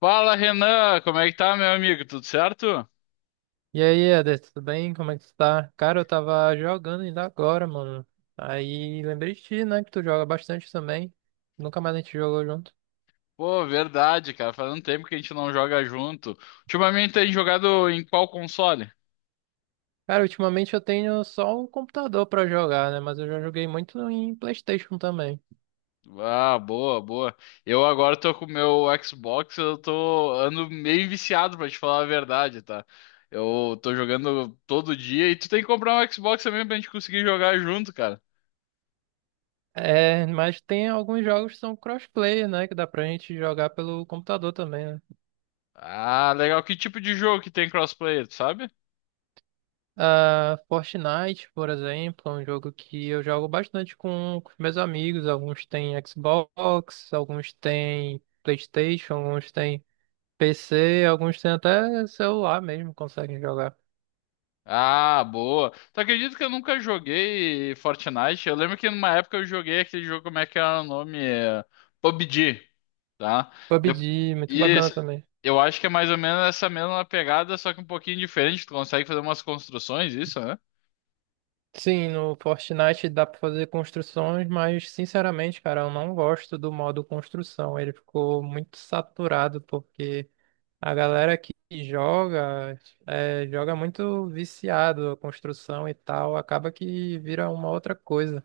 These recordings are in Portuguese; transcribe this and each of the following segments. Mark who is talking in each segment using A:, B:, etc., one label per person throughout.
A: Fala, Renan, como é que tá, meu amigo? Tudo certo?
B: E aí, Eder, tudo bem? Como é que tu tá? Cara, eu tava jogando ainda agora, mano. Aí lembrei de ti, né? Que tu joga bastante também. Nunca mais a gente jogou junto.
A: Pô, verdade, cara. Faz um tempo que a gente não joga junto. Ultimamente tem jogado em qual console?
B: Cara, ultimamente eu tenho só o computador pra jogar, né? Mas eu já joguei muito em PlayStation também.
A: Ah, boa, boa. Eu agora tô com o meu Xbox, eu tô ando meio viciado pra te falar a verdade, tá? Eu tô jogando todo dia e tu tem que comprar um Xbox também pra gente conseguir jogar junto, cara.
B: É, mas tem alguns jogos que são crossplay, né? Que dá pra gente jogar pelo computador também, né?
A: Ah, legal. Que tipo de jogo que tem crossplay, tu sabe?
B: Ah, Fortnite, por exemplo, é um jogo que eu jogo bastante com meus amigos. Alguns têm Xbox, alguns têm PlayStation, alguns têm PC, alguns têm até celular mesmo, conseguem jogar.
A: Ah, boa. Tu acredita que eu nunca joguei Fortnite? Eu lembro que numa época eu joguei aquele jogo, como é que era o nome? É, PUBG, tá? De-
B: PUBG, muito
A: E
B: bacana também.
A: eu acho que é mais ou menos essa mesma pegada, só que um pouquinho diferente. Tu consegue fazer umas construções, isso, né?
B: Sim, no Fortnite dá pra fazer construções, mas sinceramente, cara, eu não gosto do modo construção. Ele ficou muito saturado porque a galera que joga joga muito viciado a construção e tal, acaba que vira uma outra coisa.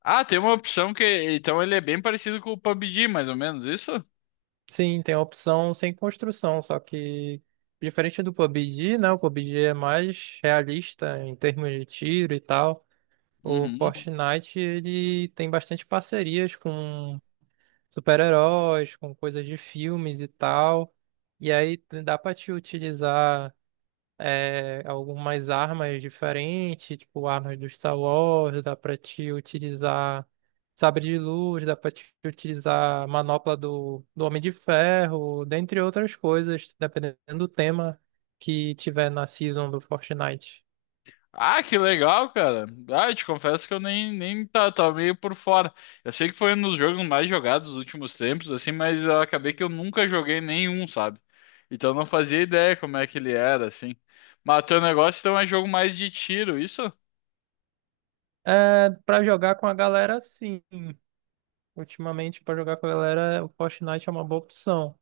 A: Ah, tem uma opção que. Então ele é bem parecido com o PUBG, mais ou menos, isso?
B: Sim, tem a opção sem construção, só que diferente do PUBG, né? O PUBG é mais realista em termos de tiro e tal. O
A: Uhum.
B: Fortnite ele tem bastante parcerias com super-heróis, com coisas de filmes e tal. E aí né, dá pra te utilizar algumas armas diferentes, tipo armas do Star Wars, dá pra te utilizar sabre de luz, dá pra te utilizar manopla do Homem de Ferro, dentre outras coisas, dependendo do tema que tiver na season do Fortnite.
A: Ah, que legal, cara. Ah, eu te confesso que eu nem tava meio por fora. Eu sei que foi um dos jogos mais jogados dos últimos tempos, assim, mas eu acabei que eu nunca joguei nenhum, sabe? Então eu não fazia ideia como é que ele era, assim. Mas teu negócio então é jogo mais de tiro, isso?
B: É, pra jogar com a galera, sim. Ultimamente, pra jogar com a galera, o Fortnite é uma boa opção.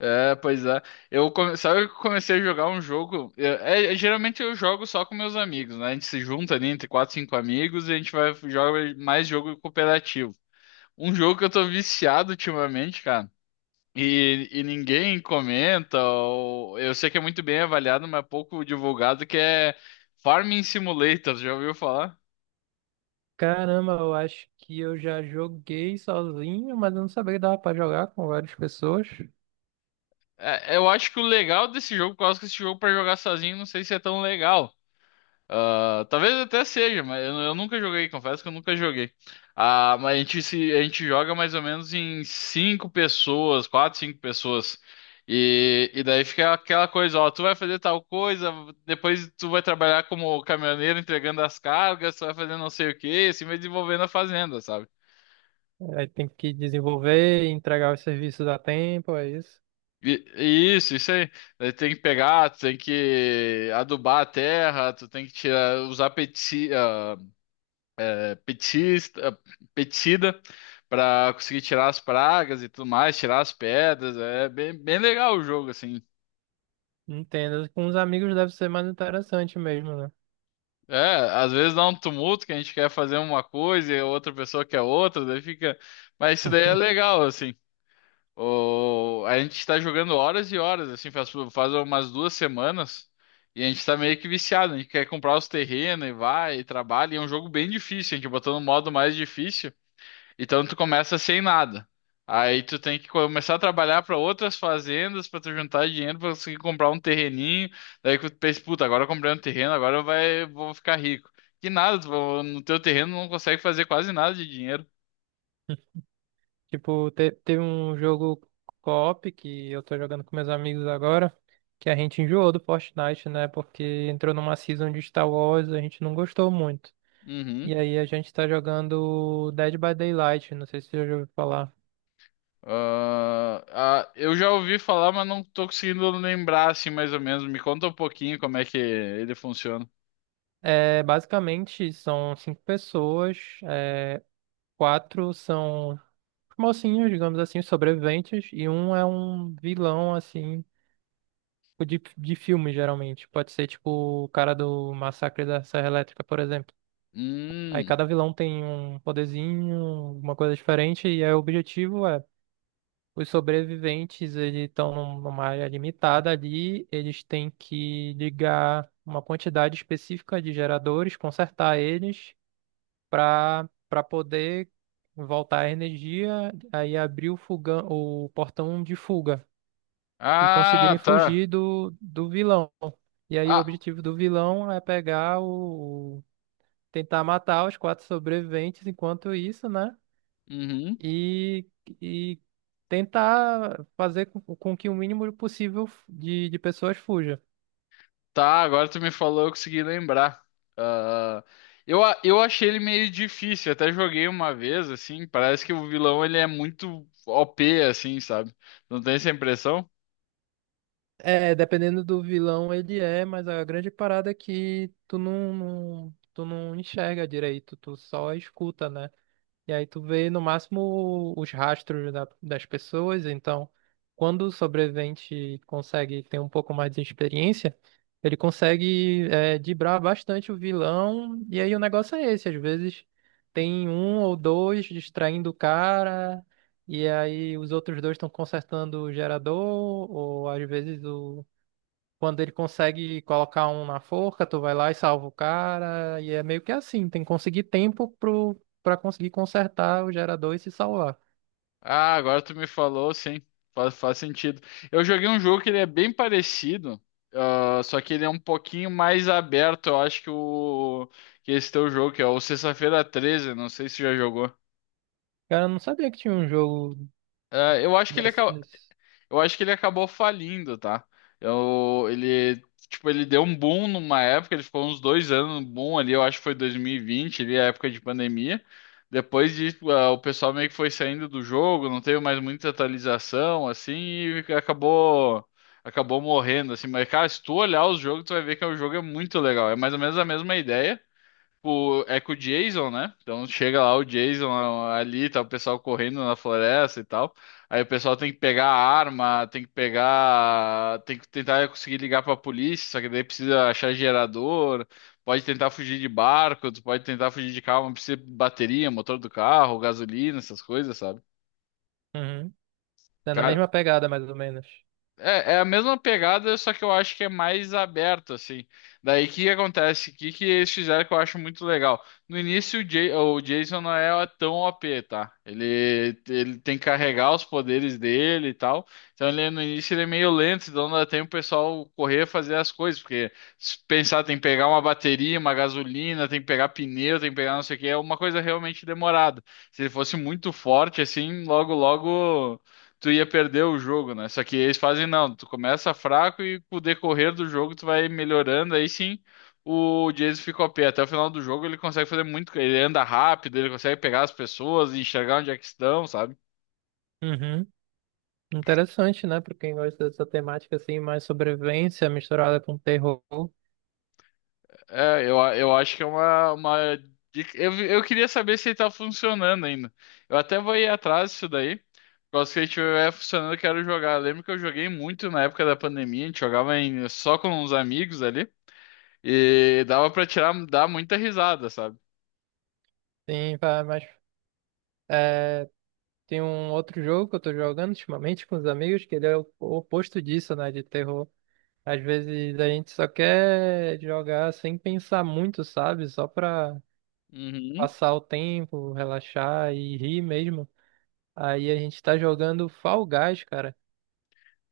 A: É, pois é. Sabe que eu comecei a jogar um jogo. Geralmente eu jogo só com meus amigos, né? A gente se junta ali entre quatro, cinco amigos e a gente vai jogar mais jogo cooperativo. Um jogo que eu tô viciado ultimamente, cara. E ninguém comenta, eu sei que é muito bem avaliado, mas pouco divulgado, que é Farming Simulator, já ouviu falar?
B: Caramba, eu acho que eu já joguei sozinho, mas eu não sabia que dava pra jogar com várias pessoas.
A: É, eu acho que o legal desse jogo, por causa que esse jogo para jogar sozinho, não sei se é tão legal. Ah, talvez até seja, mas eu nunca joguei, confesso que eu nunca joguei. Ah, mas a gente, se, a gente joga mais ou menos em cinco pessoas, quatro, cinco pessoas. E daí fica aquela coisa, ó, tu vai fazer tal coisa, depois tu vai trabalhar como caminhoneiro entregando as cargas, tu vai fazer não sei o quê, assim vai desenvolvendo a fazenda, sabe?
B: Aí tem que desenvolver, entregar os serviços a tempo, é isso.
A: Isso, isso aí. Daí tem que pegar, tu tem que adubar a terra, tu tem que tirar, usar pesticida, petista, petida para conseguir tirar as pragas e tudo mais, tirar as pedras. É bem, bem legal o jogo, assim.
B: Entendo. Com os amigos deve ser mais interessante mesmo, né?
A: É, às vezes dá um tumulto que a gente quer fazer uma coisa e a outra pessoa quer outra, daí fica. Mas isso daí é legal, assim. A gente tá jogando horas e horas, assim, faz umas 2 semanas e a gente tá meio que viciado. A gente quer comprar os terrenos e vai e trabalha. E é um jogo bem difícil, a gente botou no modo mais difícil. Então tu começa sem nada. Aí tu tem que começar a trabalhar para outras fazendas para tu juntar dinheiro para conseguir comprar um terreninho. Daí que tu pensa, puta, agora eu comprei um terreno, agora eu vai, vou ficar rico. Que nada, tu- no teu terreno não consegue fazer quase nada de dinheiro.
B: Tipo, teve um jogo co-op que eu tô jogando com meus amigos agora, que a gente enjoou do Fortnite, né? Porque entrou numa season de Star Wars, a gente não gostou muito.
A: Uhum.
B: E aí a gente tá jogando Dead by Daylight, não sei se você já ouviu falar.
A: Ah, eu já ouvi falar, mas não tô conseguindo lembrar assim mais ou menos. Me conta um pouquinho como é que ele funciona.
B: É, basicamente, são cinco pessoas, quatro são mocinhos, digamos assim, os sobreviventes, e um é um vilão, assim, tipo de filme, geralmente. Pode ser, tipo, o cara do Massacre da Serra Elétrica, por exemplo. Aí
A: Hum.
B: cada vilão tem um poderzinho, uma coisa diferente, e aí o objetivo é, os sobreviventes, eles estão numa área limitada ali, eles têm que ligar uma quantidade específica de geradores, consertar eles, para poder voltar a energia, aí abrir o fogão, o portão de fuga e conseguirem
A: Ah, tá.
B: fugir do vilão. E aí o
A: Ah,
B: objetivo do vilão é pegar o, tentar matar os quatro sobreviventes enquanto isso, né?
A: uhum.
B: E, e tentar fazer com que o mínimo possível de pessoas fuja.
A: Tá, agora tu me falou, eu consegui lembrar. Ah, eu achei ele meio difícil, até joguei uma vez, assim, parece que o vilão ele é muito OP, assim, sabe? Não tem essa impressão?
B: É, dependendo do vilão ele é, mas a grande parada é que tu tu não enxerga direito, tu só escuta, né? E aí tu vê no máximo os rastros das pessoas, então quando o sobrevivente consegue ter um pouco mais de experiência, ele consegue driblar bastante o vilão, e aí o negócio é esse, às vezes tem um ou dois distraindo o cara, e aí os outros dois estão consertando o gerador, ou às vezes o quando ele consegue colocar um na forca, tu vai lá e salva o cara. E é meio que assim, tem que conseguir tempo pra conseguir consertar o gerador e se salvar.
A: Ah, agora tu me falou, sim, faz sentido. Eu joguei um jogo que ele é bem parecido, ah, só que ele é um pouquinho mais aberto, eu acho que o que esse teu jogo, que é o Sexta-feira 13, não sei se já jogou.
B: Cara, eu não sabia que tinha um jogo
A: Ah,
B: desse.
A: eu acho que ele acabou falindo, tá? Eu, ele, tipo, ele deu um boom numa época, ele ficou uns dois anos no boom ali, eu acho que foi 2020, ali, a época de pandemia. Depois disso, ah, o pessoal meio que foi saindo do jogo, não teve mais muita atualização, assim, e acabou morrendo, assim. Mas, cara, se tu olhar os jogos, tu vai ver que o jogo é muito legal. É mais ou menos a mesma ideia. Tipo, é com o Jason, né? Então chega lá o Jason ali, tá o pessoal correndo na floresta e tal. Aí o pessoal tem que pegar a arma, tem que tentar conseguir ligar pra polícia, só que daí precisa achar gerador, pode tentar fugir de barco, tu pode tentar fugir de carro, mas precisa de bateria, motor do carro, gasolina, essas coisas, sabe?
B: Uhum. É na
A: Cara,
B: mesma pegada, mais ou menos.
A: é a mesma pegada, só que eu acho que é mais aberto, assim. Daí o que que acontece? O que que eles fizeram que eu acho muito legal? No início, o Jason não é tão OP, tá? Ele tem que carregar os poderes dele e tal. Então ele, no início ele é meio lento, então dá tempo o pessoal correr fazer as coisas. Porque se pensar, tem que pegar uma bateria, uma gasolina, tem que pegar pneu, tem que pegar não sei o que, é uma coisa realmente demorada. Se ele fosse muito forte, assim, logo, logo tu ia perder o jogo, né? Só que eles fazem, não, tu começa fraco e com o decorrer do jogo tu vai melhorando, aí sim o Jason fica OP. Até o final do jogo ele consegue fazer muito, ele anda rápido, ele consegue pegar as pessoas e enxergar onde é que estão, sabe?
B: Uhum. Interessante, né? Pra quem gosta dessa temática assim, mais sobrevivência misturada com terror.
A: É, eu acho que é uma. Eu queria saber se ele tá funcionando ainda. Eu até vou ir atrás disso daí. Por causa que ele estiver funcionando, eu quero jogar. Eu lembro que eu joguei muito na época da pandemia, a gente jogava só com uns amigos ali. E dava pra tirar, dar muita risada, sabe?
B: Sim, vai, mas é, tem um outro jogo que eu tô jogando ultimamente com os amigos, que ele é o oposto disso, né? De terror. Às vezes a gente só quer jogar sem pensar muito, sabe? Só pra
A: Uhum.
B: passar o tempo, relaxar e rir mesmo. Aí a gente tá jogando Fall Guys, cara.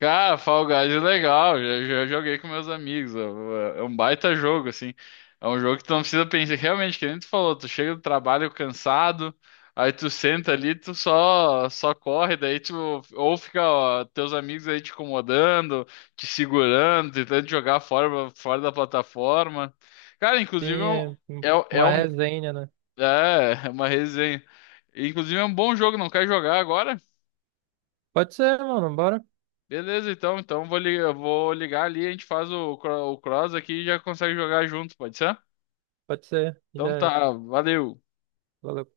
A: Cara, Fall Guys é legal, já joguei com meus amigos, é um baita jogo, assim. É um jogo que tu não precisa pensar, realmente, que nem tu falou, tu chega do trabalho cansado, aí tu senta ali, tu só corre, daí tu, ou fica, ó, teus amigos aí te incomodando, te segurando, tentando te jogar fora da plataforma. Cara, inclusive,
B: Tem
A: é é
B: uma
A: um
B: resenha, né?
A: É uma resenha. Inclusive é um bom jogo, não quer jogar agora?
B: Pode ser, mano, bora?
A: Beleza, então. Então eu vou ligar ali, a gente faz o cross aqui e já consegue jogar junto, pode ser?
B: Pode ser. Já
A: Então
B: é.
A: tá, valeu.
B: Valeu.